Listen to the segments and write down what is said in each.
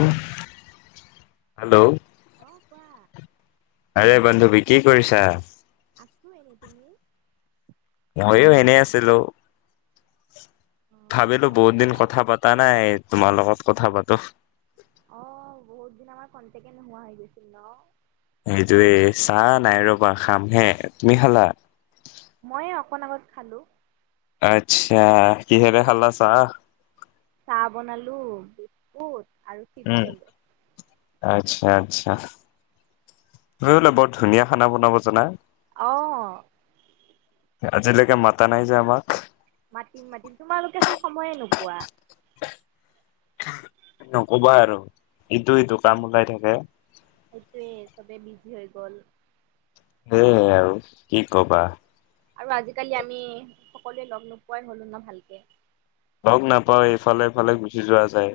উম hello অ কোৱা আৰে বান্ধৱী কি কৰিছা। আছো এনে তুমি। ময়ো এনেই আছিলো। অ ভাবিলো চাহ তাহ বহুত দিন খালা কথা পাতা নাই তোমাৰ লগত কথা পাত তহ অ বহুত দিন আমাৰ কণ্টেকে নোহোৱা হৈ গৈছিল ন? হেইতোৱে চা নাই ৰবা খামহে, তুমি খালা? মই অকণ আগত খালো। আচ্ছা কিহেৰে খালা চাহ। চাহ বনালো বিস্কুট আৰু উম চিপচ ললো। আচ্ছা আচ্ছা, তুমি বোলে বৰ ধুনীয়া খানা বনাব জানা? অ আজিলৈকে মাতা নাই যে আমাক। মাতিম মাতিম তোমালোকেচোন সময়ে নোপোৱা। নকবা আৰু ইটো সিটো কাম ওলাই থাকে। সেইটোৱে চবেই বিজি হৈ গল। সেয়ে আৰু কি কবা। আৰু আজিকালি আমি সকলোৱে লগ নোপোৱাই হলো নহ ভালকে। লগ নাপাওঁ এইফালে সিফালে গুচি যোৱা যায়।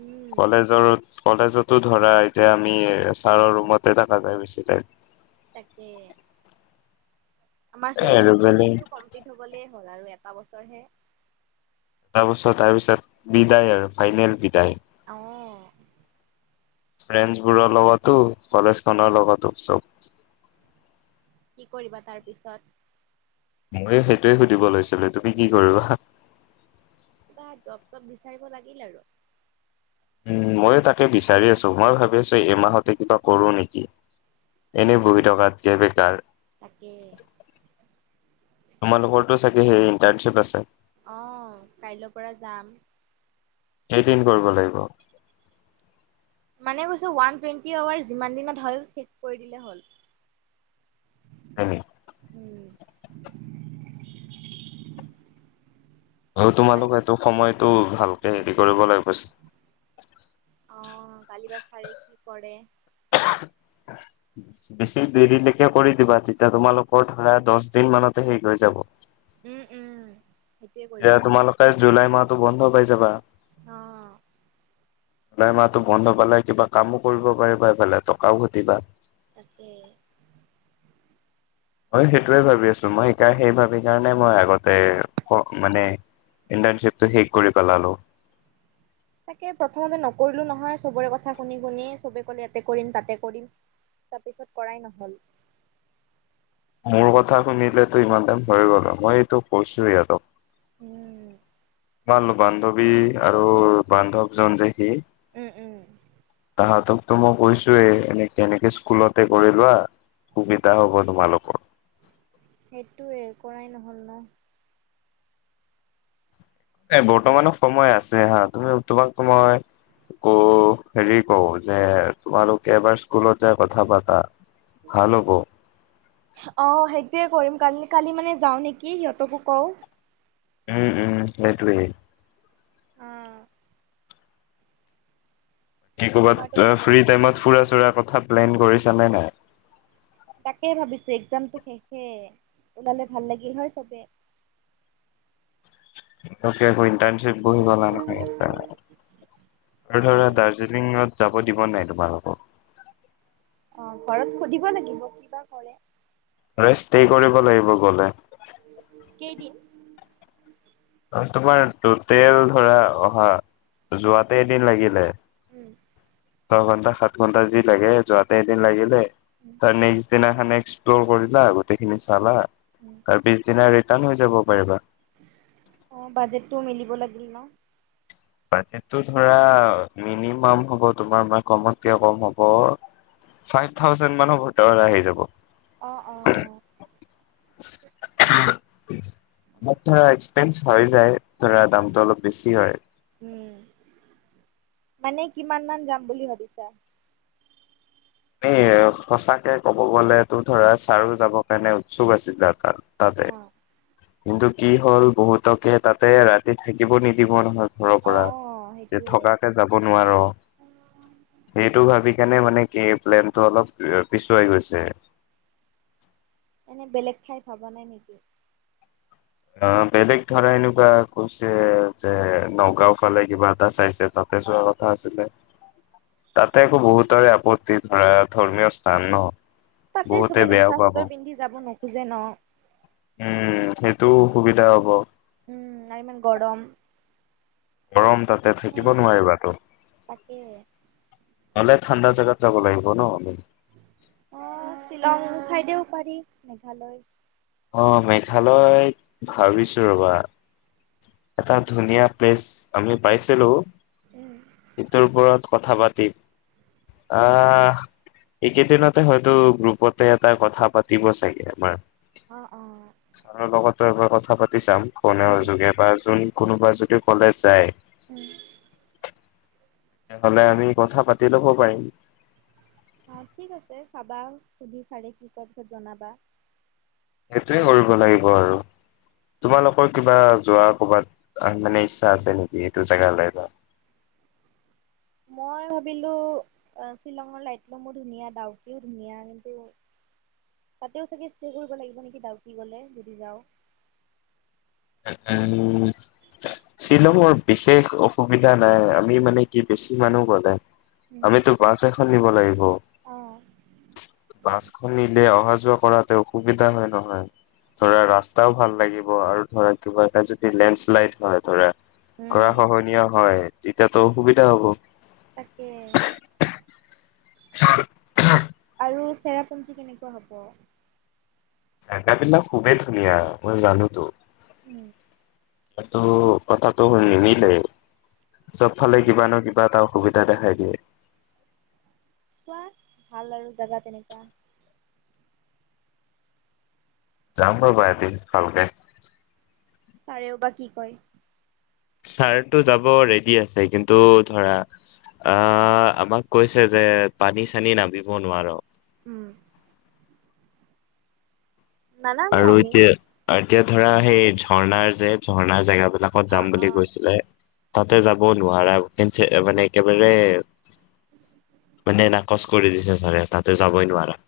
উম কলেজৰ কলেজতো ধৰা এতিয়া আমি ছাৰৰ ৰুমতে থকা যায় বেছি টাইম। তাকে। আমাৰ এ চোন আৰু বেলেগ ডিগ্ৰীটো কমপ্লিট হবলে হল আৰু এট এটা বছৰহে। এটাৰ বছত তাৰ পিছত বিদায় আৰু ফাইনেল বিদায়। অহ। ফ্ৰেণ্ডছবোৰৰ লগতো কলেজখনৰ লগতো চব। কি কৰিবা তাৰ পিছত ময়ো সেইটোৱে সুধিব লৈছিলো তুমি কি কৰিবা? কিবা জব চপ বিচাৰিব লাগিল আৰু উ ময়ো তাকে বিচাৰি আছো মই ভাবি আছো এইমাহতে কিবা কৰো নেকি। অ এনেই বহি থকাত যে বেকাৰ। তাকে। তোমালোকৰতো চাগে সেই ইণ্টাৰ্নশিপ আছে। অহ কাইলৈ পৰা যাম। কেইদিন কৰিব লাগিব। মানে কৈছো ওৱান টুৱেণ্টি আৱাৰ যিমান দিনত হ'ল শেষ কৰি দিলেই হ'ল। হয় নি উম। আৰু তোমালোক এইটো সময়টো ভালকে হেৰি কৰিব লাগিব। অ কালি বা চাৰে কি কৰে? বেছি দেৰিলৈকে কৰি দিবা, তেতিয়া তোমালোকৰ ধৰা দচ দিন মানতে শেষ হৈ যাব। উম উম। সেইটোৱে কৰিব এয়া তুমালোকে জুলাই মাহত টো বন্ধ পাই যাবা। অ'। জুলাই মাহটো বন্ধ পালে কিবা কামো কৰিব পাৰিবা, এইফালে টকাও ঘটিবা। তাকেই। মই সেইটোৱে ভাবি আছো। মই সেই ভাবি কেনে মই আগতে এ অ', মানে ইন্টাৰ্ণশ্বিপটো শেষ কৰি পেলালো। তাকে প্ৰথমতে নকৰিলো নহয়, চবৰে কথা শুনি শুনি। চবে কলে ইয়াতে কৰিম, তাতে কৰিম, তাৰপিছত কৰাই নহ'ল। মোৰ কথা শুনিলেতো ইমান টাইম হৈয়ে গ'ল হয়। মই এইটো কৈছো সিহঁতক। উম। তোমাৰ বান্ধৱী আৰু বান্ধৱজন যে সি উম, উম। তাহাঁতকতো মই কৈছোঁৱেই এনে, এনেকে স্কুলতে কৰি লোৱা সুবিধা হ'ব তোমালোকৰ। সেইটোয়ে কৰাই নহ'ল ন। এ, বৰ্তমানৰ সময় আছে হা, তুমি তোমাকটো মই ক, হেৰি কওঁ যে, তোমালোকে এবাৰ স্কুলত যায় কথা পাতা। ভাল হ'ব অ', সেইটোৱে কৰিম কালি কালি মানে যাওঁ নেকি, সিহঁতকো কওঁ। উম, উম সেইটোৱেই। কি তোমাৰতো ক'ৰবাত, ফ্ৰী টাইমত ফুৰা চুৰা কথা প্লেন কৰিছা নে নাই? তাকেই ভাবিছো একজামটো শেষে ওলালে ভাল লাগিল হয় চবে। [unintelligible] অকে বহি গ'লা নহয় [unintelligible] আৰু এ ধৰা দাৰ্জিলিঙত যাব দিব নাই তোমাক আকৌ। অ, ঘৰত সুধিব লাগিব কিবা কৰে। আৰে ষ্টে কৰিব লাগিব গ'লে। কেইদিন অ, তোমাৰ টোটেল ধৰা অহা যোৱাতে এদিন লাগিলে। উম, দহ ঘন্টা সাত ঘণ্টা যি লাগে যোৱাতে এদিন লাগিলে। তাৰ নেক্সট দিনা এক্সপ্ল'ৰ কৰিলা, গোটেইখিনি চালা তাৰপিছদিনা টান হৈ যাব পাৰিবা অ', বাজেটটো মিলিব লাগিল ন' বাজেটটো ধৰা মিনিমাম হ'ব তোমাৰ মই কমতকে কম হ'ব, ফাইভ থাউজেণ্ড মানৰ [unintelligible] আহি যাব। অ, অ আত্চা এক্সপেঞ্চ হয় যায়, ধৰা দামটো অলপ বেছি হয়। উম, মানে কিমান মান যাম বুলি ভাবিছা? এ আৰু সঁচাকে ক'ব গ'লে তো ধৰা ছাৰো যাব কাৰণে উৎসুক আছিল আৰু তাত তাতে। অ কিন্তু কি হ'ল, বহুতকে তাতে ৰাতি থাকিব নিদিব নহয়। ঘৰৰ অ পৰা, যে সেইটোয়ে থকাকে যাব নোৱাৰ, সেইটো ভাবি কেনে মানে কি প্লেনটো অলপ পিছুৱাই গৈছে। এনে বেলেগ ঠাই ভাবা নাই নেকি? অ, বেলেগ ধৰা এনেকুৱা কৈছে যে নগাঁও ফালে কিবা এটা চাইছে তাতে যোৱা কথা আছিলে। তাতে আকৌ বহুতৰে আপত্তি ধৰা ধৰ্মীয় স্থান ন। তাতে বহুতে চবে বেয়াও পাব। মেখলা-চাদৰ পিন্ধি যাব ন। খোজে ন'। উম' সেইটোও অসুবিধা হ'ব। উম, আৰু ইমান গৰম। গৰম তাতে থাকিব নোৱাৰিবা ত'। তাকে গলে ঠাণ্ডা জাগাত যাব লাগিব ন' আমি। অ' শ্বিলং চাইডেও পাৰি মেঘালয় অ' মেঘালয় ভাবিছো ৰ'বা। এটা ধুনীয়া প্লেচ আমি পাইছিলো, উম সেইটোৰ ওপৰত কথা পাতিম অ আহ এইকেইদিনতে হয়তো গ্ৰুপতে এটা কথা পাতিব চাগে আমাৰ। অ', অ'। [unintelligible] কথা পাতি চাম। ফোনৰ উম যোগে [unintelligible] যদি কোনোবা যদি কলেজ যায় [inaudible] তেতিয়াহ'লে আমি কথা পাতি ল'ব পাৰিম। অ', ঠিক আছে চাবা, সুধি চাৰে কি কোৱাৰ পিছত জনাবা। সেইটোৱে কৰিব লাগিব আৰু তোমালোকৰ কিবা যোৱা ক'ৰবাত আহ, মানে ইচ্ছা আছে নেকি? সেইটো জেগালৈ [unintelligible] মই ভাবিলোঁ অ', শ্বিলঙৰ লাইট মোৰ ধুনীয়া ডাউকিও ধুনীয়া, কিন্তু তাতেয়ো চাগে ষ্টে কৰিব লাগিব নেকি? ডাউকী গ'লে যদি যাওঁ। উম, শ্বিলঙৰ বিশেষ অসুবিধা নাই আমি মানে কি বেছি মানুহ গ'লে আমিতো বাছ এখন নিব লাগিব অ বাছখন নিলে অহা যোৱা কৰাতে অসুবিধা [unintelligible] হয়, নহয় ধৰা ৰাস্তাও ভাল লাগিব আৰু ধৰা কিবা এটা যদি লেণ্ডশ্লাইড হয়, ধৰা গৰাখহনীয় হয়। এতিয়াতো অসুবিধা হ'ব। তাকে। [inaudible] আৰু চেৰাপুঞ্জী কেনেকুৱা হ'ব? জেগাবিলাক খুবেই ধুনীয়া, মই জানোতো। উম। সেইটো কথাটো নিমিলেই। তাকে চবফালেই কিবা নহয় কিবা এটা অসুবিধা দেখাই দিয়ে। কোৱা, ভাল আৰু জেগা তেনেকুৱা। যাম ৰ'বা এদিন ভালকে। ছাৰেও বা কি কয় ছাৰটো যাব ৰে'ডি আছে, কিন্তু ধৰা, অ', আমাক কৈছে যে পানী চানীত নামিব নোৱাৰ। উম। নানামো আৰু আমি এতিয়া এতিয়া ধৰা সেই ঝৰ্ণাৰ যে ঝৰ্ণাৰ জেগা। বিলাকত অ যাম অ বুলি কৈছিলে। তাতে যাব নোৱাৰা কে মানে একেবাৰে মানে নাকচ কৰি দিছে ছাৰে তাতে যাবই নোৱাৰা।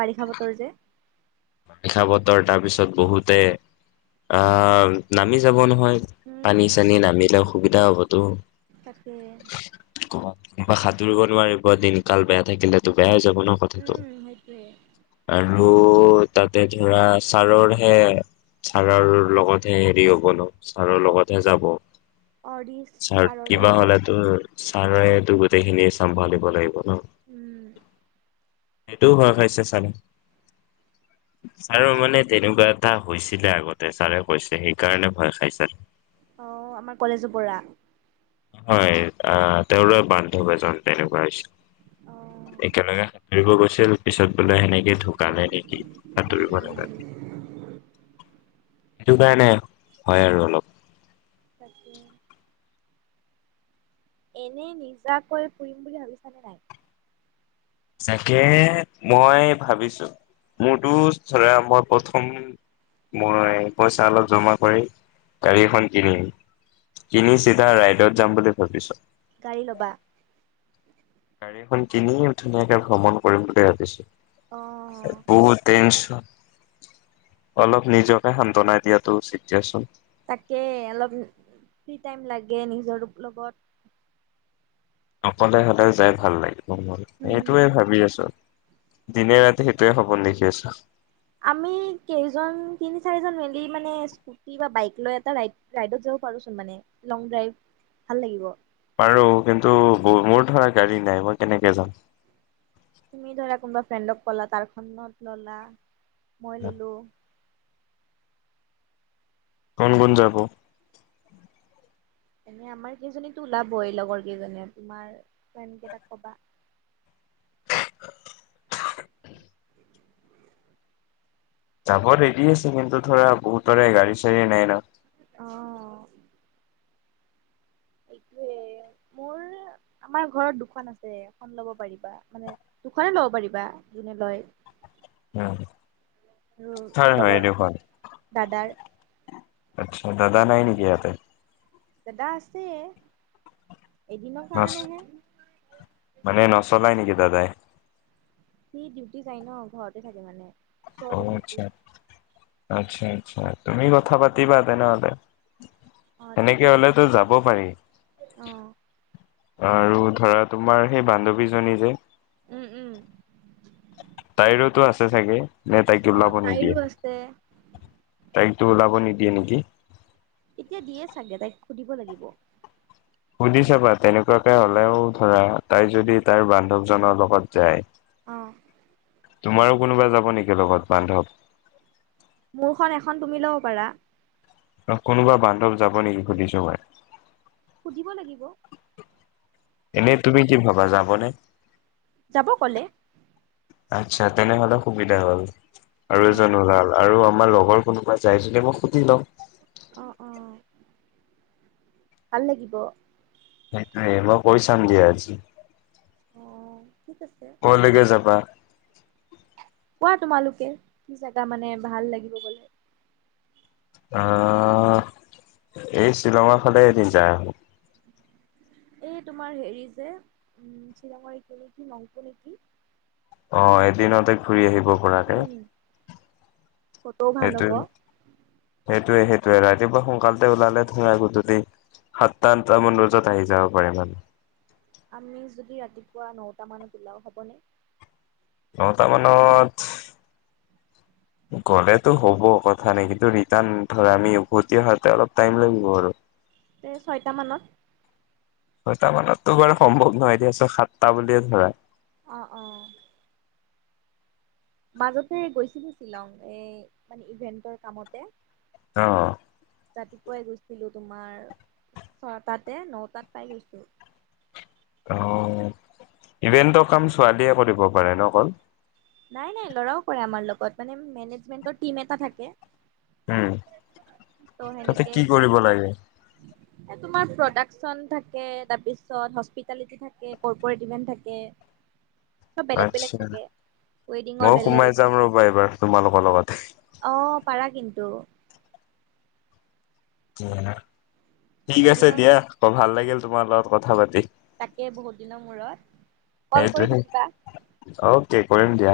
বাৰিষা বতৰ যে। বাৰিষা বতৰ তাৰপিছত বহুতে আহ নামি যাব নহ হয়, উম পানী-চানী নামিলেও। অসুবিধা হ'বতো। তাকে। ক'ৰবাত কিবা সাঁতুৰিব নোৱাৰিব দিনকাল বেয়া থাকিলে তো বেয়া যাব। ম কথাটো উম সেইটোৱে আৰু তাতে ধৰা ছাৰৰহে ছাৰৰ লগতহে হেৰি হ'ব ন ছাৰৰ লগতহে যাব। অৰিশ ছাৰ ছাৰৰে কিবা আছে হলে তোৰ ছাৰে টো গোটেই খিনিয়ে চম্ভালিব লাগিব ন উম সেইটোও ভয় খাইছে ছাৰে ছাৰৰ চোৱাচোন মানে তেনেকুৱা এটা হৈছিলে আগতে ছাৰে কৈছে সেইকাৰণে ভয় খাই ছাৰ অ আমাৰ কলেজৰ পৰা হয় অহ তেওঁৰ বান্ধৱ এজন তেনেকুৱা হৈছিল অ উম একেলগে সাঁতুৰিব গৈছিল পিছত বোলে সেনেকে ঢুকালে নেকি সাঁতুৰিব নাজানে উম সেইটো কাৰণে হয় আৰু অলপ তাকে এনে নিজাকৈ ফুৰিম বুলি ভাবিছানে নাই তাকে মই ভাবিছো মোৰতো ধৰা মই প্ৰথম মই পইচা অলপ জমা কৰি গাড়ী এখন কিনিম কিনি চিধা ৰাইডত যাম বুলি ভাবিছো- গাড়ী ল'বা গাড়ীখন কিনি ধুনীয়াকে ভ্ৰমণ কৰিম বুলি অ ভাবিছো [unintelligible] অলপ নিজকে সান্তনা দিয়াটো উচিত দিয়াচোন। তাকে অলপ ফ্ৰী টাইম লাগে নিজৰ লগত। অকলে হলে যায় ভাল লাগে। উম সেইটোৱে ভাবি আছো। দিনে ৰাতি সেইটোৱে সপোন দেখি আছো। আমি কেইজন তিনি চাৰিজন মেলি মানে স্কুটি বা বাইক লৈ এটাই ৰাইডত যাব পাৰোচোন মানে লং ড্ৰাইভ, ভাল লাগিব। পাৰো কিন্তু মোৰ ধৰা গাড়ী নাই মই কেনেকে যাম? তুমি ধৰা কোনোবা ফ্ৰেণ্ডক ক'লা তাৰখনত ললা মই ললো কোন কোন যাব? এনে আমাৰ কেইজনীতো ওলাবই লগৰ কেইজনীয়ে তোমাৰ ফ্ৰেণ্ড কেইটাক কবা। যাব ৰেডি আছে কিন্তু ধৰা বহুতৰে গাড়ী ছাড়ীয়ে নাই ন। অঁ। এইটোৱে মোৰ আমাৰ ঘৰত দুখন আছে এখন ল'ব পাৰিবা মানে দুখনে ল'ব পাৰিবা যোনে লয়। উ আৰু মোৰ হয় হয় এই লগৰ দেখ দাদাৰ ইয়াতে দাদা আছে ে এদিনৰ নচ কাৰণেহে মানে নচলাই নেকি দাদাই সি ডিউটি যায় ন ঘৰতে থাকে মানে অ ওচৰতে ডিউটি আচ্ছা আচ্ছা আচ্ছা তুমি কথা পাতিবা তেনেহ'লে অ ঠিক সেনেকে আছে হলেতো যাব পাৰি অ আৰু ধৰা তোমাৰ সেই বান্ধৱীজনী যে উম উম তাইৰোতো আছে চাগে নে তাইক অ উলাব তাইৰো নিদিয়ে আছে তাইতো ওলাব নিদিয়ে নেকি এতিয়া দিয়ে চাগে তাইক সুধিব লাগিব সুধি চাবা। তেনেকুৱাকে হ'লেও, ধৰা, তাই যদি তাইৰ বান্ধৱজনৰ লগত যায় অ'। তোমাৰো কোনোবা যাব নেকি, লগত বান্ধৱ? মোৰখন এখন, তুমি ল'ব পাৰা অহ, কোনোবা বান্ধৱ যাব নেকি? সুধিছোঁ মই সুধিব লাগিব এনে, তুমি কি ভাবা? যাবনে? যাব ক'লে আচ্ছা, তেনেহ'লে সুবিধা হ'ল। আৰু, অ এজনো ওলাল, আৰু আমাৰ লগৰ কোনোবা যায় যদি, মই সুধি লওঁ অ', অ', ভাল লাগিব। তাকেই মই কৰি চাম দিয়া, আজি অ'। ঠিক আছে ক'লৈকে যাবা? কোৱা, তোমালোকে কি জেগা, মানে, ভাল লাগিব গ'লে? আহ, এই শ্বিলঙৰ ফালে, এদিন যাই আহোঁ এই, তোমাৰ, হেৰি যে, উম, শ্বিলঙৰ, এইখিনি কি? নংপ' নেকি? অ', এদিনতে ঘূৰি আহি ব পৰাকে, উম ফটোও ভাল হ'ব সেইটোৱেই, সেই সেইটোৱেই, সেইটোৱেই। ৰাতিপুৱা সোনকালতে ওলালে, ধৰা, আহোঁতে দেৰি, সাতটা-আঠটামান বজাত আহি যাব পাৰে, মানে আমি যদি ৰাতিপুৱা নটামানত ওলাওঁ, হ'বনে? নটামানত গ'লেতো হ'ব, কথা নাই। কিন্তু, ৰিটাৰ্ণ, ধৰা, আমি উভতি আহাতে অলপ টাইম লাগিব, আৰু তে ছয়টামানত ছয়টামানততো বাৰু সম্ভৱ নহয়। এতিয়া, ছয়-সাতটা বুলিয়েই ধৰা অ', অ'। মাজতে গৈছিলোঁ শ্বিলং। এই, মানে, ইভেণ্টৰ কামতে অ'। ৰাতিপুৱাই গৈছিলোঁ তোমাৰ ছটাতে, নটাত পাই গৈছোঁ। অ' ইভেণ্টৰ কাম ছোৱালীয়ে কৰিব পাৰে ন অকল নাই, নাই ল'ৰাও কৰে আমাৰ লগত, মানে মেনেজমেণ্টৰ টিম এটা থাকে। উম, ত' তাতে সেনেকে কি কৰিব লাগে? এ তোমাৰ প্ৰডাকচন থাকে। তাৰপিছত, হস্পিটেলিটি থাকে, কৰ্প'ৰেট ইভেণ্ট থাকে। চ'ব বেলেগ বেলেগ থাকে। ৱেডিঙৰ মইয়ো সোমাই যাম ৰ'বা, এইবাৰ তোমালোকৰ লগত। অ'পাৰা কিন্তু যাৰহ ঠিক আছে ৱেডিঙৰ দিয়া, অ' ভাল লাগিল। তোমাৰ লগত কথা পাতি তাকে, বহুত দিনৰ মূৰত, কল কৰি সেইটোহে, থাকিবা অ'কে কৰিম দিয়া